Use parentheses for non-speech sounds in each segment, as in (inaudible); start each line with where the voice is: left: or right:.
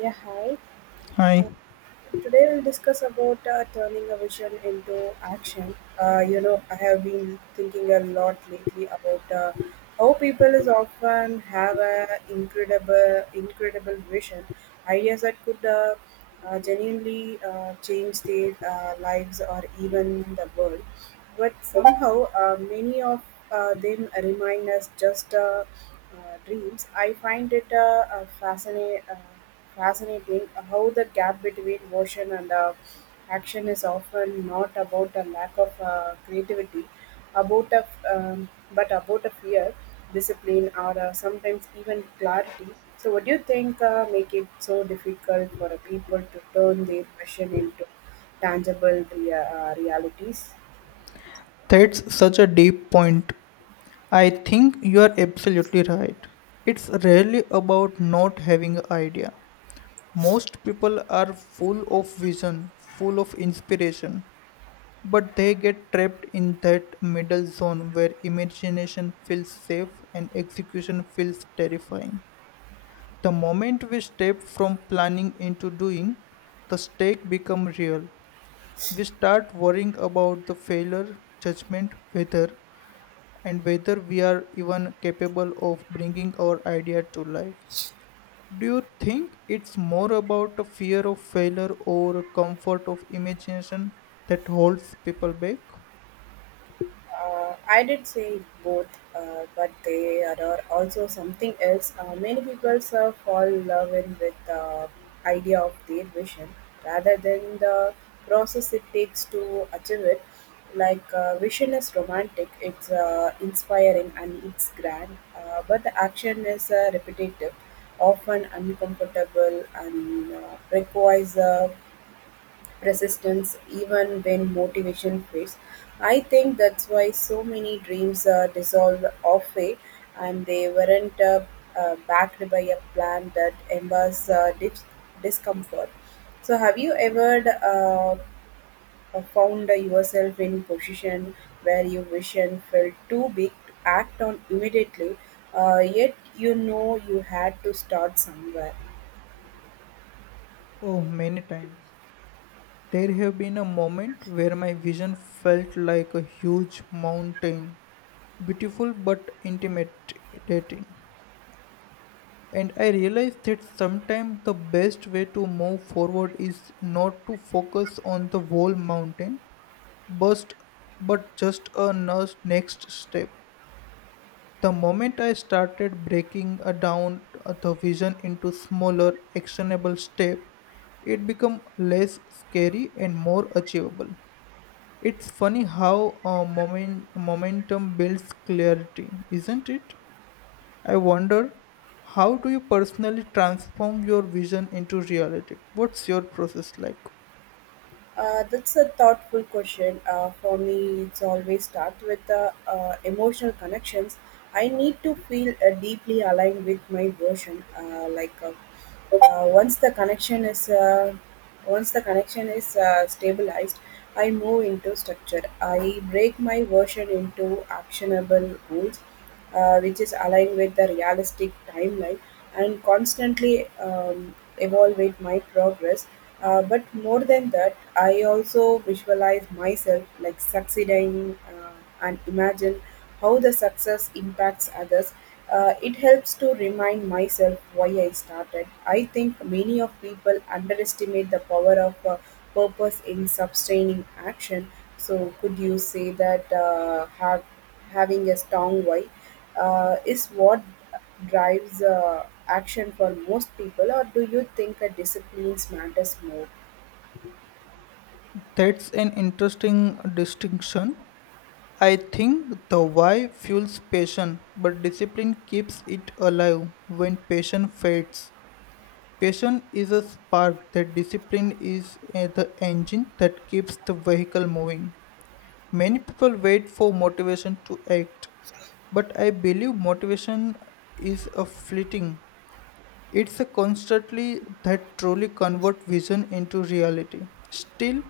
right: Yeah, hi.
left: Hi,
right: Uh, Today we'll discuss about turning a vision into action. I have been thinking a lot lately about how people is often have a incredible vision, ideas that could genuinely change their lives or even the world. But somehow, many of them remind us just dreams. I find it fascinating how the gap between motion and action is often not about a lack of creativity, about a, f- um, but about a fear, discipline, or sometimes even clarity. So, what do you think make it so difficult for people to turn their passion into tangible realities?
left: that's such a deep point. I think you are absolutely right. It's rarely about not having an idea. Most people are full of vision, full of inspiration, but they get trapped in that middle zone where imagination feels safe and execution feels terrifying. The moment we step from planning into doing, the stake becomes real. We start worrying about the failure, judgment, whether and whether we are even capable of bringing our idea to life. Do you think it's more about a fear of failure or a comfort of imagination that holds people back?
right: I did say both, but they are also something else. Many people fall love in with the idea of their vision rather than the process it takes to achieve it. Like vision is romantic, it's inspiring and it's grand, but the action is repetitive, often uncomfortable, and requires resistance even when motivation fades. I think that's why so many dreams dissolve halfway and they weren't backed by a plan that embars discomfort. So, have you ever uh, found yourself in position where your vision felt too big to act on immediately, yet you know you had to start somewhere?
left: Oh, many times. There have been a moment where my vision felt like a huge mountain, beautiful but intimidating. And I realized that sometimes the best way to move forward is not to focus on the whole mountain Bust, but just a nurse next step. The moment I started breaking down the vision into smaller, actionable steps, it became less scary and more achievable. It's funny how momentum builds clarity, isn't it? I wonder, how do you personally transform your vision into reality? What's your process like?
right: That's a thoughtful question. For me, it's always start with the emotional connections. I need to feel deeply aligned with my version. Like once the connection is Once the connection is stabilized, I move into structure. I break my version into actionable goals which is aligned with the realistic timeline and constantly evaluate my progress. But more than that, I also visualize myself like succeeding and imagine how the success impacts others. It helps to remind myself why I started. I think many of people underestimate the power of purpose in sustaining action. So, could you say that have having a strong why is what drives action for most people, or do you think a disciplines matters more?
left: That's an interesting distinction. I think the why fuels passion, but discipline keeps it alive when passion fades. Passion is a spark that discipline is the engine that keeps the vehicle moving. Many people wait for motivation to act, but I believe motivation is a fleeting, it's a constantly that truly convert vision into reality. Still,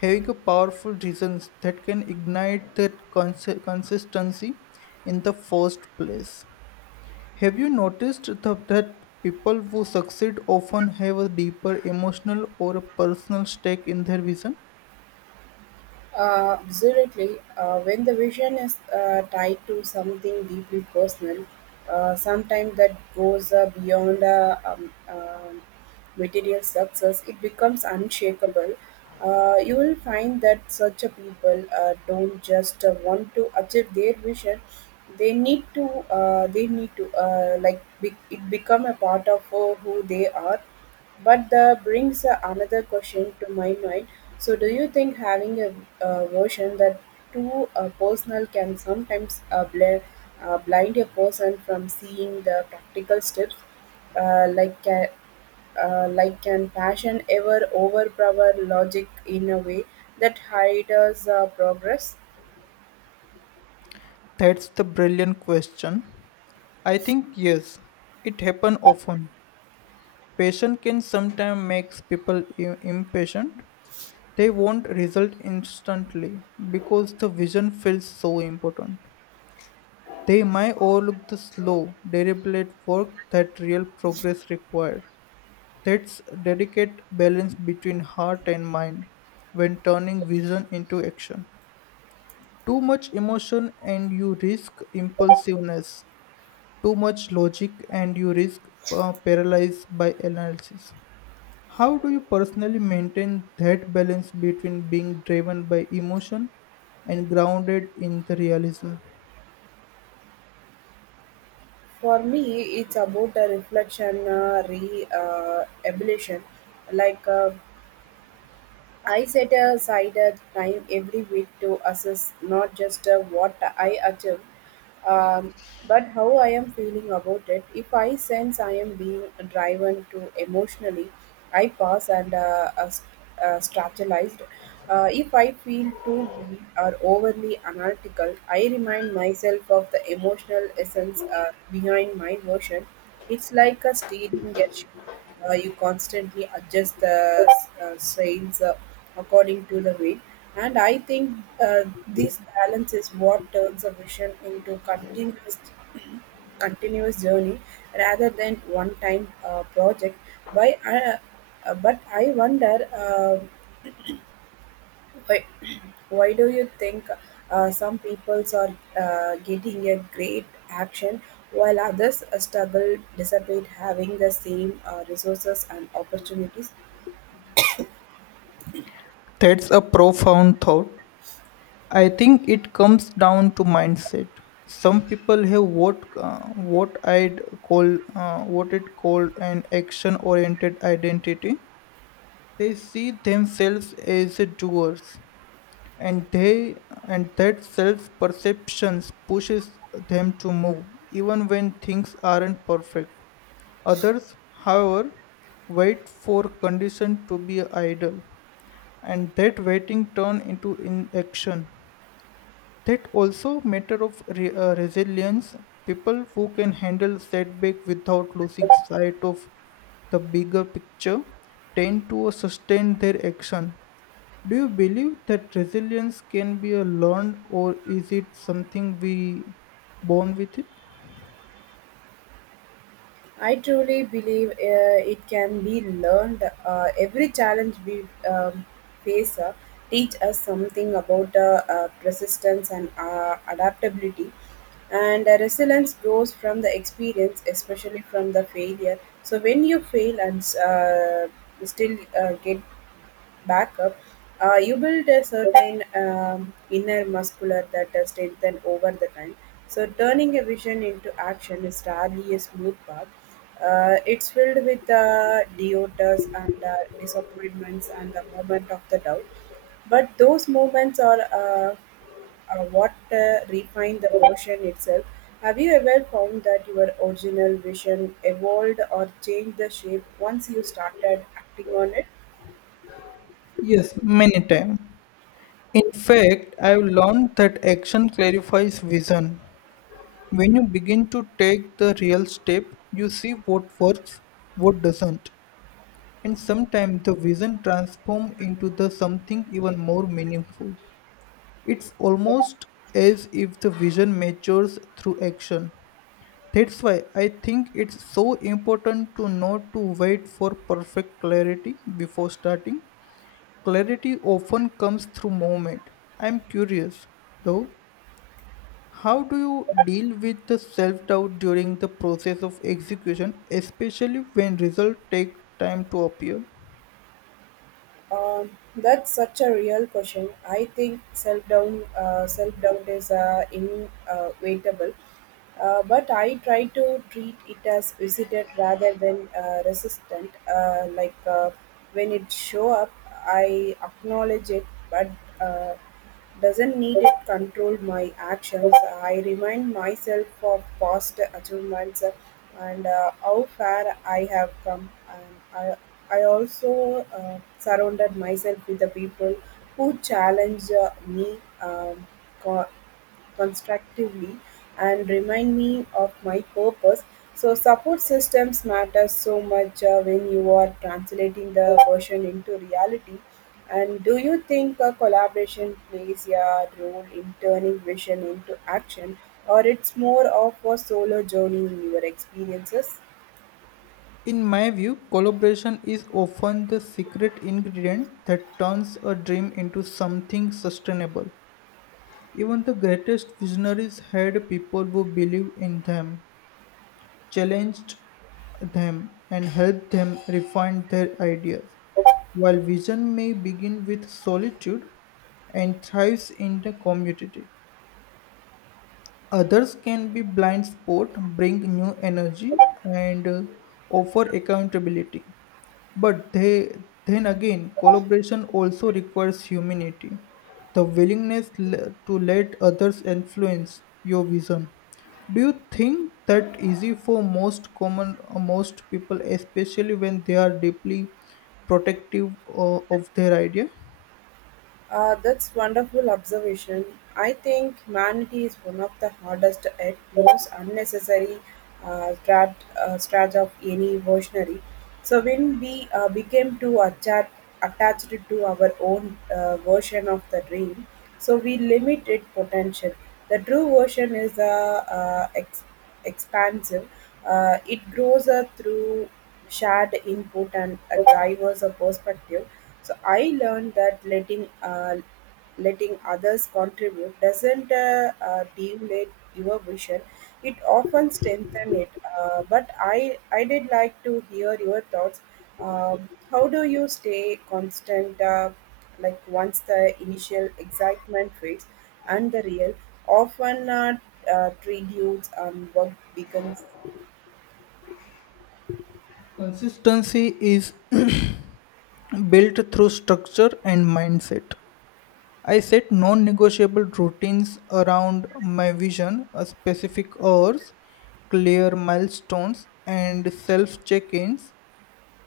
left: having a powerful reasons that can ignite that consistency in the first place. Have you noticed that people who succeed often have a deeper emotional or a personal stake in their vision?
right: Absolutely. When the vision is tied to something deeply personal, sometimes that goes beyond material success, it becomes unshakable. You will find that such a people don't just want to achieve their vision; they need to. They need to it become a part of who they are, but that brings another question to my mind. So, do you think a version that too personal can sometimes blind a person from seeing the practical steps, uh, like ca- like can passion ever overpower logic in a way that hides progress?
left: That's the brilliant question. I think yes, it happens often. Passion can sometimes make people impatient. They won't result instantly because the vision feels so important. They might overlook the slow, deliberate work that real progress requires. That's a delicate balance between heart and mind when turning vision into action. Too much emotion and you risk impulsiveness. Too much logic and you risk paralyzed by analysis. How do you personally maintain that balance between being driven by emotion and grounded in the realism?
right: For me, it's about a reflection, re evolution, like. I set aside a time every week to assess not just what I achieve, um, but how I am feeling about it. If I sense I am being driven to emotionally, I pause and strategized. If I feel too deep or overly analytical, I remind myself of the emotional essence behind my motion. It's like a steering a ship, you constantly adjust the sails according to the wind. And I think this balance is what turns a vision into continuous (clears throat) continuous journey rather than one time project by but I wonder why, (clears throat) why do you think some peoples are getting a great action while others struggle despite having the same resources and opportunities?
left: That's a profound thought. I think it comes down to mindset. Some people have what I'd call what it called an action-oriented identity. They see themselves as doers, and they and that self perceptions pushes them to move even when things aren't perfect. Others however wait for condition to be idle, and that waiting turn into inaction. That also matter of resilience. People who can handle setback without losing sight of the bigger picture tend to sustain their action. Do you believe that resilience can be a learned, or is it something we born with it?
right: I truly believe it can be learned. Every challenge we face teach us something about persistence and adaptability. And resilience grows from the experience, especially from the failure. So when you fail and still get backup, you build a certain inner muscular that strengthen over the time. So turning a vision into action is rarely a smooth path. It's filled with doubters and disappointments and the moment of the doubt. But those moments are what refine the version itself. Have you ever found that your original vision evolved or changed the shape once you started acting on it?
left: Yes, many times. In fact, I've learned that action clarifies vision. When you begin to take the real step, you see what works, what doesn't. And sometimes the vision transforms into the something even more meaningful. It's almost as if the vision matures through action. That's why I think it's so important to not to wait for perfect clarity before starting. Clarity often comes through movement. I'm curious though, how do you deal with the self-doubt during the process of execution, especially when results take time to appear?
right: That's such a real question. I think self doubt is inevitable, but I try to treat it as visited rather than resistant. When it show up, I acknowledge it, but uh, doesn't need it control my actions. I remind myself of past achievements and how far I have come. I, I also surrounded myself with the people who challenge me co- constructively and remind me of my purpose. So, support systems matter so much when you are translating the version into reality. And do you think a collaboration plays a role in turning vision into action, or it's more of a solo journey in your experiences?
left: In my view, collaboration is often the secret ingredient that turns a dream into something sustainable. Even the greatest visionaries had people who believed in them, challenged them, and helped them refine their ideas. While vision may begin with solitude and thrives in the community, others can be blind spot, bring new energy, and offer accountability. But they, then again, collaboration also requires humanity, the to let others influence your vision. Do you think that easy for most people, especially when they are deeply protective of their idea?
right: That's wonderful observation. I think humanity is one of the hardest yet most unnecessary uh, strat, strat of any evolutionary. So when we became too attached to our own version of the dream, so we limit its potential. The true version is expansive. It grows through shared input and a diverse perspective. So I learned that letting others contribute doesn't deviate your vision. It often strengthens it. But I did like to hear your thoughts. How do you stay constant? Like once the initial excitement fades and the real often trade and work becomes.
left: Consistency is (clears throat) built through structure and mindset. I set non negotiable routines around my vision, specific hours, clear milestones, and self check ins.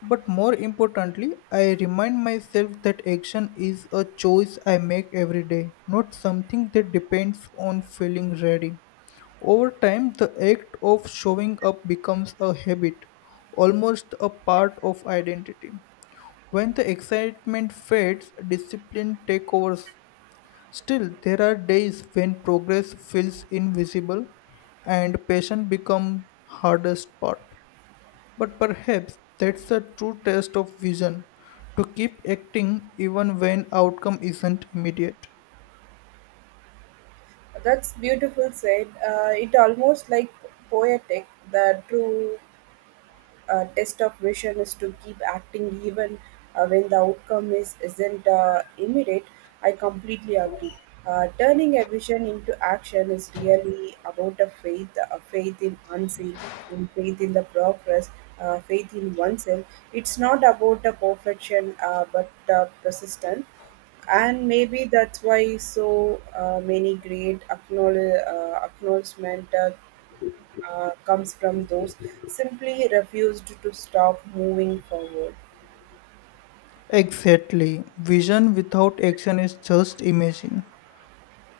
left: But more importantly, I remind myself that action is a choice I make every day, not something that depends on feeling ready. Over time, the act of showing up becomes a habit, almost a part of identity. When the excitement fades, discipline takes over. Still, there are days when progress feels invisible and patience becomes hardest part. But perhaps that's the true test of vision, to keep acting even when outcome isn't immediate.
right: That's beautiful said. It almost like poetic, the true test of vision is to keep acting even when the outcome is isn't immediate. I completely agree. Turning a vision into action is really about a faith in unseen, in faith in the progress, faith in oneself. It's not about the perfection, but persistence, and maybe that's why so many great acknowledgement comes from those simply refused to stop moving forward.
left: Exactly. Vision without action is just imaging.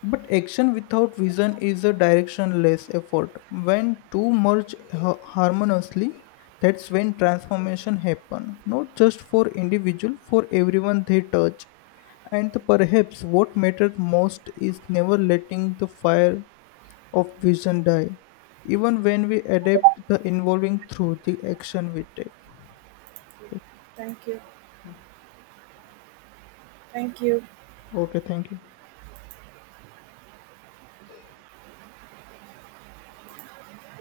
left: But action without vision is a directionless effort. When two harmoniously, that's when transformation happen. Not just for individual, for everyone they touch. And perhaps what matters most is never letting the fire of vision die, even when we adapt the involving through the action we take.
right: Thank you. Thank you.
left: Okay, thank you.